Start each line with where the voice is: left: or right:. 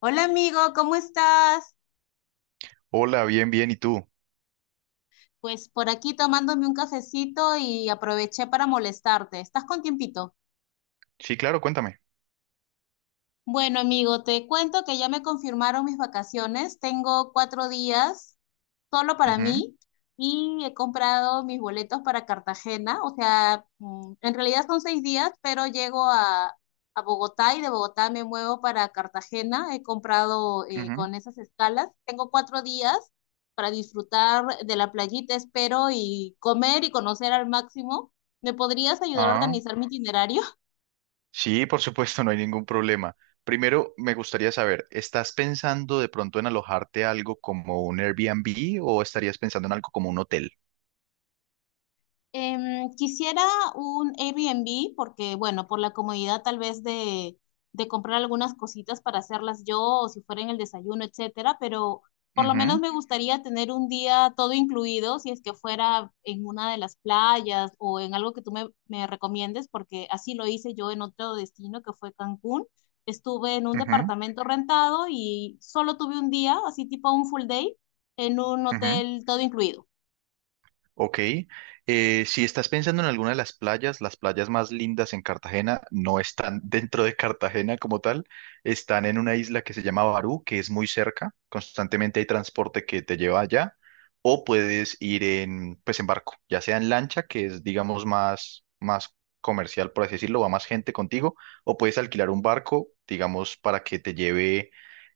left: Hola amigo, ¿cómo estás?
right: Hola, bien, bien, ¿y tú?
left: Pues por aquí tomándome un cafecito y aproveché para molestarte. ¿Estás con tiempito?
right: Sí, claro, cuéntame.
left: Bueno, amigo, te cuento que ya me confirmaron mis vacaciones. Tengo cuatro días solo para
right: Ujú,
left: mí y he comprado mis boletos para Cartagena. O sea, en realidad son 6 días, pero llego a Bogotá y de Bogotá me muevo para Cartagena. He comprado
right: ujú.
left: con esas escalas. Tengo cuatro días para disfrutar de la playita, espero, y comer y conocer al máximo. ¿Me podrías ayudar a
right: Ah,
left: organizar mi itinerario?
right: sí, por supuesto, no hay ningún problema. Primero, me gustaría saber, ¿estás pensando de pronto en alojarte algo como un Airbnb o estarías pensando en algo como un hotel?
left: Quisiera un Airbnb porque, bueno, por la comodidad tal vez de comprar algunas cositas para hacerlas yo o si fuera en el desayuno, etcétera, pero por lo
right: Ujú,
left: menos me gustaría tener un día todo incluido si es que fuera en una de las playas o en algo que tú me recomiendes porque así lo hice yo en otro destino que fue Cancún. Estuve en un
right: ujú,
left: departamento rentado y solo tuve un día, así tipo un full day, en un
right: ujú.
left: hotel todo incluido.
right: Ok, si estás pensando en alguna de las playas más lindas en Cartagena no están dentro de Cartagena como tal, están en una isla que se llama Barú, que es muy cerca, constantemente hay transporte que te lleva allá, o puedes ir en, pues en barco, ya sea en lancha, que es digamos más comercial, por así decirlo, va más gente contigo, o puedes alquilar un barco, digamos, para que te lleve,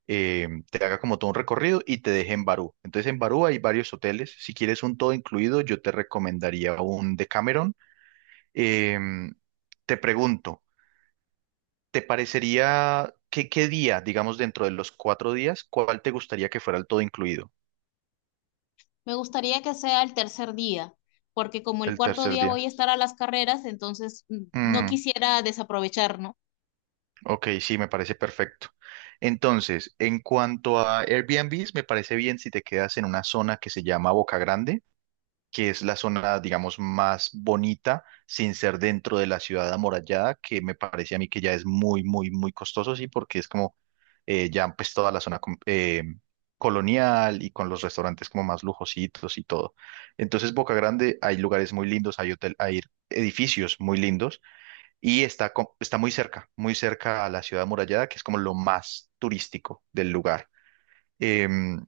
right: eh, te haga como todo un recorrido y te deje en Barú. Entonces en Barú hay varios hoteles. Si quieres un todo incluido, yo te recomendaría un Decameron. Em, te pregunto, ¿te parecería qué día, digamos dentro de los cuatro días, cuál te gustaría que fuera el todo incluido?
left: Me gustaría que sea el tercer día, porque como el
right: El
left: cuarto
right: tercer
left: día
right: día.
left: voy a estar a las carreras, entonces no
right: Mm,
left: quisiera desaprovechar, ¿no?
right: ok, sí, me parece perfecto. Entonces, en cuanto a Airbnbs, me parece bien si te quedas en una zona que se llama Boca Grande, que es la zona, digamos, más bonita, sin ser dentro de la ciudad amurallada, que me parece a mí que ya es muy, muy, muy costoso, sí, porque es como ya pues toda la zona colonial y con los restaurantes como más lujositos y todo. Entonces, Boca Grande, hay lugares muy lindos, hay hotel, hay edificios muy lindos y está, está muy cerca a la ciudad amurallada, que es como lo más turístico del lugar. Em,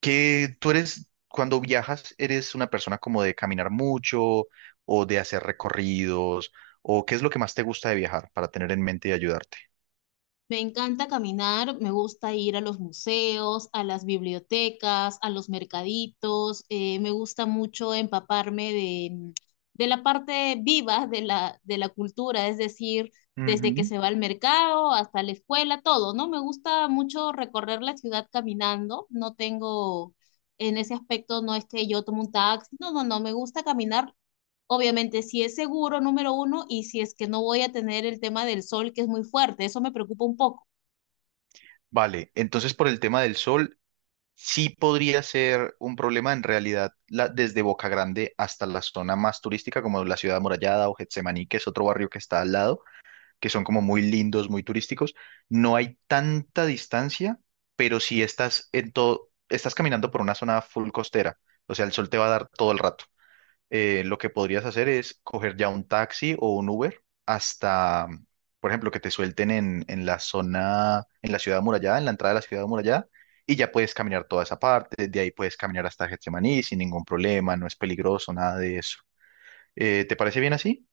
right: que tú eres, cuando viajas, eres una persona como de caminar mucho o de hacer recorridos, o qué es lo que más te gusta de viajar para tener en mente y ayudarte.
left: Me encanta caminar, me gusta ir a los museos, a las bibliotecas, a los mercaditos, me gusta mucho empaparme de la parte viva de de la cultura, es decir, desde que
right: Ujú.
left: se va al mercado hasta la escuela, todo, ¿no? Me gusta mucho recorrer la ciudad caminando, no tengo, en ese aspecto no es que yo tomo un taxi, no, no, no, me gusta caminar. Obviamente, si es seguro, número uno, y si es que no voy a tener el tema del sol, que es muy fuerte, eso me preocupa un poco.
right: Vale, entonces por el tema del sol, sí podría ser un problema en realidad desde Boca Grande hasta la zona más turística como la Ciudad Amurallada o Getsemaní, que es otro barrio que está al lado, que son como muy lindos, muy turísticos. No hay tanta distancia, pero si estás en todo, estás caminando por una zona full costera, o sea, el sol te va a dar todo el rato. Lo que podrías hacer es coger ya un taxi o un Uber hasta, por ejemplo, que te suelten en la zona, en la ciudad amurallada, en la entrada de la ciudad amurallada, y ya puedes caminar toda esa parte, de ahí puedes caminar hasta Getsemaní sin ningún problema, no es peligroso, nada de eso. ¿Te parece bien así?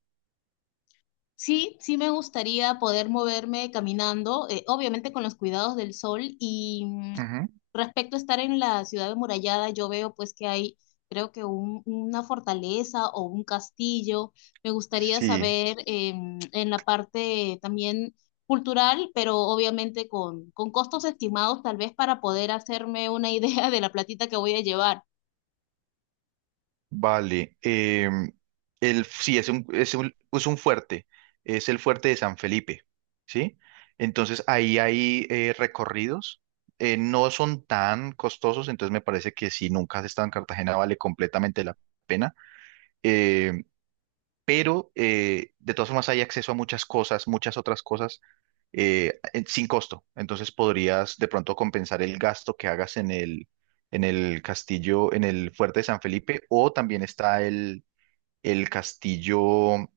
left: Sí, sí me gustaría poder moverme caminando, obviamente con los cuidados del sol y
right: Ujú.
left: respecto a estar en la ciudad amurallada, yo veo pues que hay creo que una fortaleza o un castillo. Me gustaría
right: Sí.
left: saber en la parte también cultural, pero obviamente con costos estimados tal vez para poder hacerme una idea de la platita que voy a llevar.
right: Vale, sí, es un, es un fuerte, es el fuerte de San Felipe, ¿sí? Entonces ahí hay recorridos, no son tan costosos, entonces me parece que si nunca has estado en Cartagena vale completamente la pena, eh, pero de todas formas hay acceso a muchas cosas, muchas otras cosas sin costo, entonces podrías de pronto compensar el gasto que hagas en el castillo, en el fuerte de San Felipe, o también está el castillo,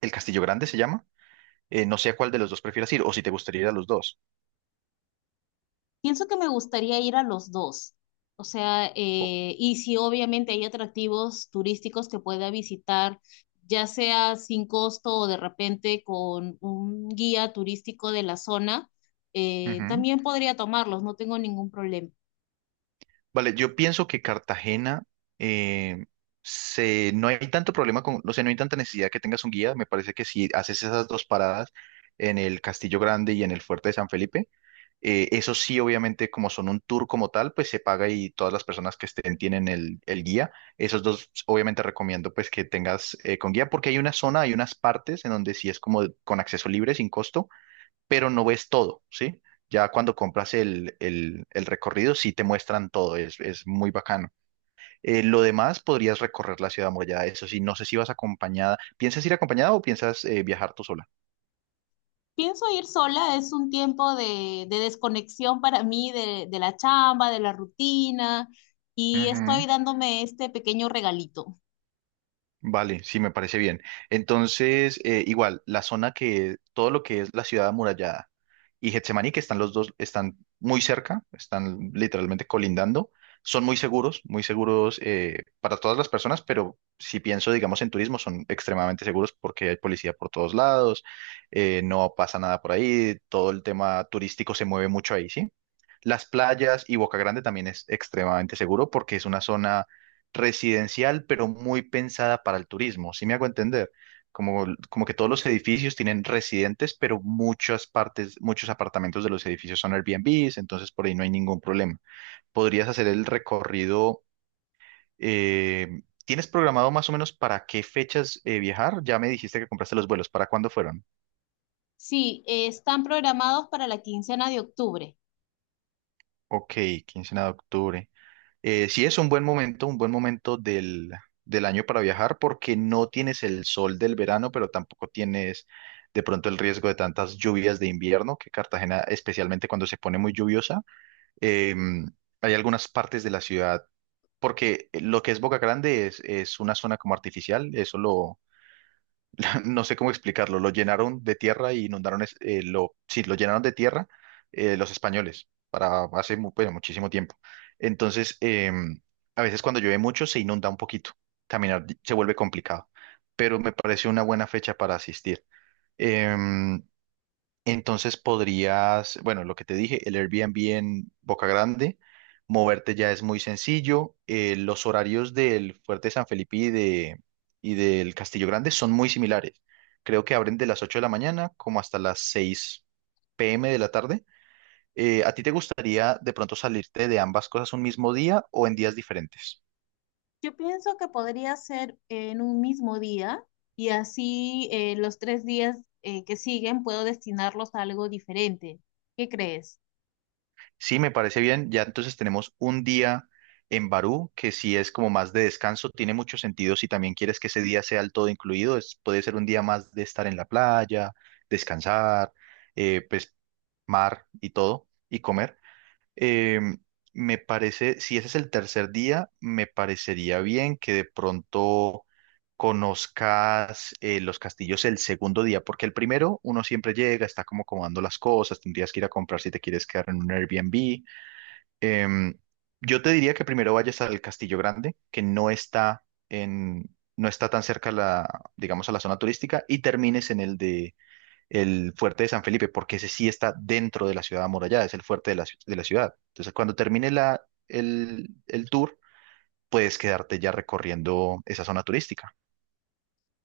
right: el castillo grande se llama. No sé a cuál de los dos prefieras ir o si te gustaría ir a los dos.
left: Pienso que me gustaría ir a los dos. O sea,
right: O-
left: y si obviamente hay atractivos turísticos que pueda visitar, ya sea sin costo o de repente con un guía turístico de la zona,
right: Ujú.
left: también podría tomarlos, no tengo ningún problema.
right: Vale, yo pienso que Cartagena eh, no hay tanto problema con, no sé, no hay tanta necesidad que tengas un guía. Me parece que si haces esas dos paradas en el Castillo Grande y en el Fuerte de San Felipe. Eso sí, obviamente, como son un tour como tal, pues se paga y todas las personas que estén tienen el guía. Esos dos, obviamente, recomiendo pues que tengas con guía, porque hay una zona, hay unas partes en donde sí es como con acceso libre, sin costo, pero no ves todo, ¿sí? Ya cuando compras el recorrido, sí te muestran todo, es muy bacano. Lo demás, podrías recorrer la ciudad amurallada, eso sí, no sé si vas acompañada. ¿Piensas ir acompañada o piensas viajar tú sola?
left: Pienso ir sola, es un tiempo de desconexión para mí de la chamba, de la rutina, y
right: Ujú.
left: estoy dándome este pequeño regalito.
right: Vale, sí, me parece bien. Entonces, igual, la zona que, todo lo que es la ciudad amurallada y Getsemaní, que están los dos, están muy cerca, están literalmente colindando, son muy seguros para todas las personas, pero si pienso, digamos, en turismo, son extremadamente seguros porque hay policía por todos lados, no pasa nada por ahí, todo el tema turístico se mueve mucho ahí, ¿sí? Las playas y Boca Grande también es extremadamente seguro porque es una zona residencial, pero muy pensada para el turismo. ¿Sí me hago entender? Como, como que todos los edificios tienen residentes, pero muchas partes, muchos apartamentos de los edificios son Airbnbs, entonces por ahí no hay ningún problema. Podrías hacer el recorrido. ¿Tienes programado más o menos para qué fechas viajar? Ya me dijiste que compraste los vuelos. ¿Para cuándo fueron?
left: Sí, están programados para la quincena de octubre.
right: Ok, quincena de octubre. Sí es un buen momento del año para viajar porque no tienes el sol del verano, pero tampoco tienes de pronto el riesgo de tantas lluvias de invierno, que Cartagena, especialmente cuando se pone muy lluviosa, eh, hay algunas partes de la ciudad, porque lo que es Boca Grande es una zona como artificial, eso no sé cómo explicarlo, lo llenaron de tierra y inundaron, sí, lo llenaron de tierra los españoles para bueno, muchísimo tiempo. Entonces, a veces cuando llueve mucho se inunda un poquito, caminar se vuelve complicado, pero me pareció una buena fecha para asistir. Em, entonces podrías, bueno, lo que te dije, el Airbnb en Boca Grande, moverte ya es muy sencillo. Los horarios del Fuerte San Felipe y del Castillo Grande son muy similares. Creo que abren de las 8 de la mañana como hasta las 6 p.m. de la tarde. ¿A ti te gustaría de pronto salirte de ambas cosas un mismo día o en días diferentes?
left: Yo pienso que podría ser en un mismo día y así los 3 días que siguen puedo destinarlos a algo diferente. ¿Qué crees?
right: Sí, me parece bien. Ya entonces tenemos un día en Barú, que si es como más de descanso, tiene mucho sentido. Si también quieres que ese día sea el todo incluido, es, puede ser un día más de estar en la playa, descansar, pues mar y todo, y comer. Em, me parece, si ese es el tercer día, me parecería bien que de pronto conozcas los castillos el segundo día, porque el primero uno siempre llega, está como acomodando las cosas, tendrías que ir a comprar si te quieres quedar en un Airbnb. Em, yo te diría que primero vayas al Castillo Grande, que no está en, no está tan cerca a digamos, a la zona turística, y termines en el de el Fuerte de San Felipe, porque ese sí está dentro de la ciudad amurallada, es el fuerte de de la ciudad. Entonces, cuando termine el tour, puedes quedarte ya recorriendo esa zona turística.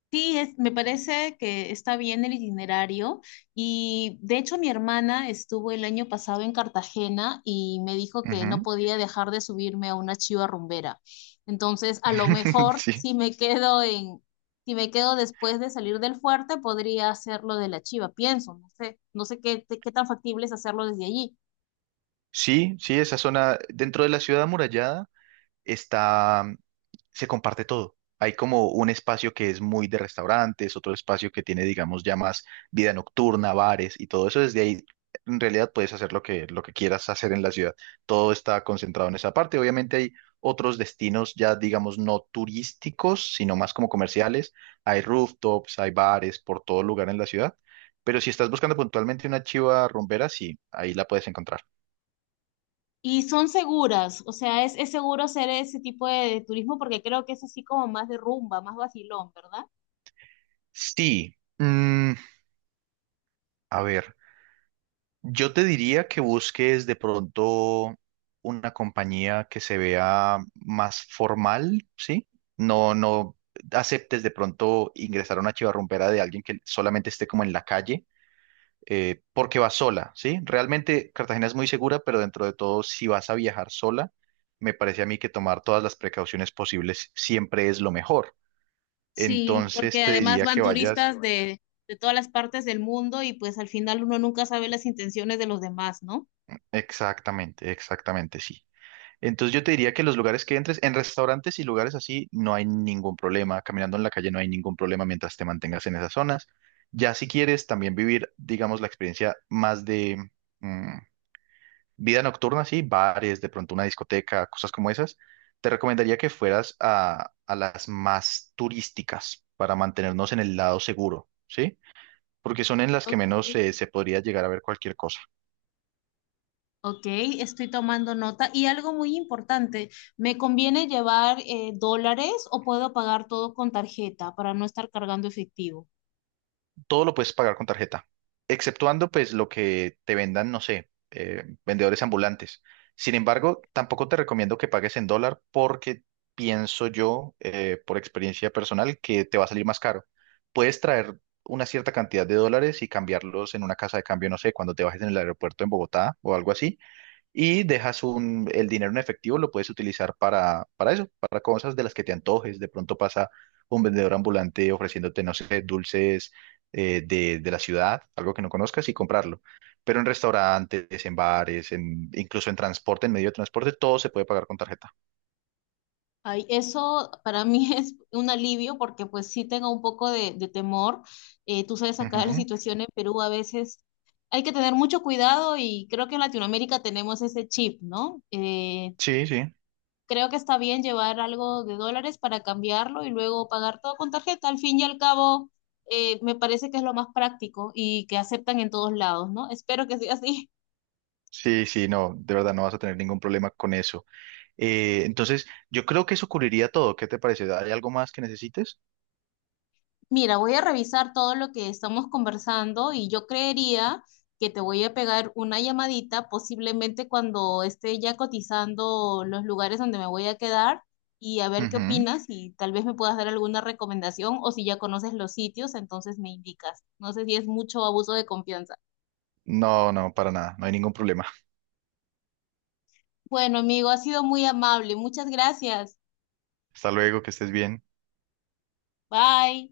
left: Sí, me parece que está bien el itinerario y de hecho mi hermana estuvo el año pasado en Cartagena y me dijo que no
right: Ujú.
left: podía dejar de subirme a una chiva rumbera. Entonces, a lo mejor
right: Sí.
left: si si me quedo después de salir del fuerte, podría hacerlo de la chiva, pienso, no sé, no sé qué tan factible es hacerlo desde allí.
right: Sí, sí, esa zona dentro de la ciudad amurallada está, se comparte todo. Hay como un espacio que es muy de restaurantes, otro espacio que tiene, digamos, ya más vida nocturna, bares y todo eso. Desde ahí, en realidad, puedes hacer lo que quieras hacer en la ciudad. Todo está concentrado en esa parte. Obviamente hay otros destinos ya, digamos, no turísticos, sino más como comerciales. Hay rooftops, hay bares por todo lugar en la ciudad. Pero si estás buscando puntualmente una chiva rumbera, sí, ahí la puedes encontrar.
left: Y son seguras, o sea, es seguro hacer ese tipo de turismo porque creo que es así como más de rumba, más vacilón, ¿verdad?
right: Sí. A ver. Yo te diría que busques de pronto una compañía que se vea más formal, ¿sí? No, no aceptes de pronto ingresar a una chivarrumbera de alguien que solamente esté como en la calle, porque va sola, ¿sí? Realmente Cartagena es muy segura, pero dentro de todo, si vas a viajar sola, me parece a mí que tomar todas las precauciones posibles siempre es lo mejor.
left: Sí,
right: Entonces
left: porque
right: te
left: además
right: diría
left: van
right: que
left: sí,
right: vayas.
left: turistas de todas las partes del mundo y pues al final uno nunca sabe las intenciones de los demás, ¿no?
right: Exactamente, exactamente, sí. Entonces yo te diría que los lugares que entres, en restaurantes y lugares así, no hay ningún problema. Caminando en la calle no hay ningún problema mientras te mantengas en esas zonas. Ya si quieres también vivir, digamos, la experiencia más de mm, vida nocturna, sí, bares, de pronto una discoteca, cosas como esas, te recomendaría que fueras a las más turísticas para mantenernos en el lado seguro, ¿sí? Porque son en las
left: Ok,
right: que menos se podría llegar a ver cualquier cosa.
left: ok, estoy tomando nota. Y algo muy importante, ¿me conviene llevar dólares o puedo pagar todo con tarjeta para no estar cargando efectivo?
right: Todo lo puedes pagar con tarjeta, exceptuando pues lo que te vendan, no sé, vendedores ambulantes. Sin embargo, tampoco te recomiendo que pagues en dólar porque pienso yo, por experiencia personal, que te va a salir más caro. Puedes traer una cierta cantidad de dólares y cambiarlos en una casa de cambio, no sé, cuando te bajes en el aeropuerto en Bogotá o algo así, y dejas un, el dinero en efectivo, lo puedes utilizar para eso, para cosas de las que te antojes. De pronto pasa un vendedor ambulante ofreciéndote, no sé, dulces de la ciudad, algo que no conozcas y comprarlo. Pero en restaurantes, en bares, incluso en transporte, en medio de transporte, todo se puede pagar con tarjeta.
left: Ay, eso para mí es un alivio porque pues sí tengo un poco de temor. Tú sabes, acá la
right: Ujú.
left: situación en Perú a veces hay que tener mucho cuidado y creo que en Latinoamérica tenemos ese chip, ¿no?
right: Sí, sí.
left: Creo que está bien llevar algo de dólares para cambiarlo y luego pagar todo con tarjeta. Al fin y al cabo, me parece que es lo más práctico y que aceptan en todos lados, ¿no? Espero que sea así.
right: Sí, sí, no, de verdad no vas a tener ningún problema con eso. Entonces, yo creo que eso cubriría todo. ¿Qué te parece? ¿Hay algo más que necesites?
left: Mira, voy a revisar todo lo que estamos conversando y yo creería que te voy a pegar una llamadita, posiblemente cuando esté ya cotizando los lugares donde me voy a quedar y a ver qué
right: Ujú.
left: opinas y tal vez me puedas dar alguna recomendación o si ya conoces los sitios, entonces me indicas. No sé si es mucho abuso de confianza.
right: No, no, para nada, no hay ningún problema.
left: Bueno, amigo, ha sido muy amable. Muchas gracias.
right: Hasta luego, que estés bien.
left: Bye.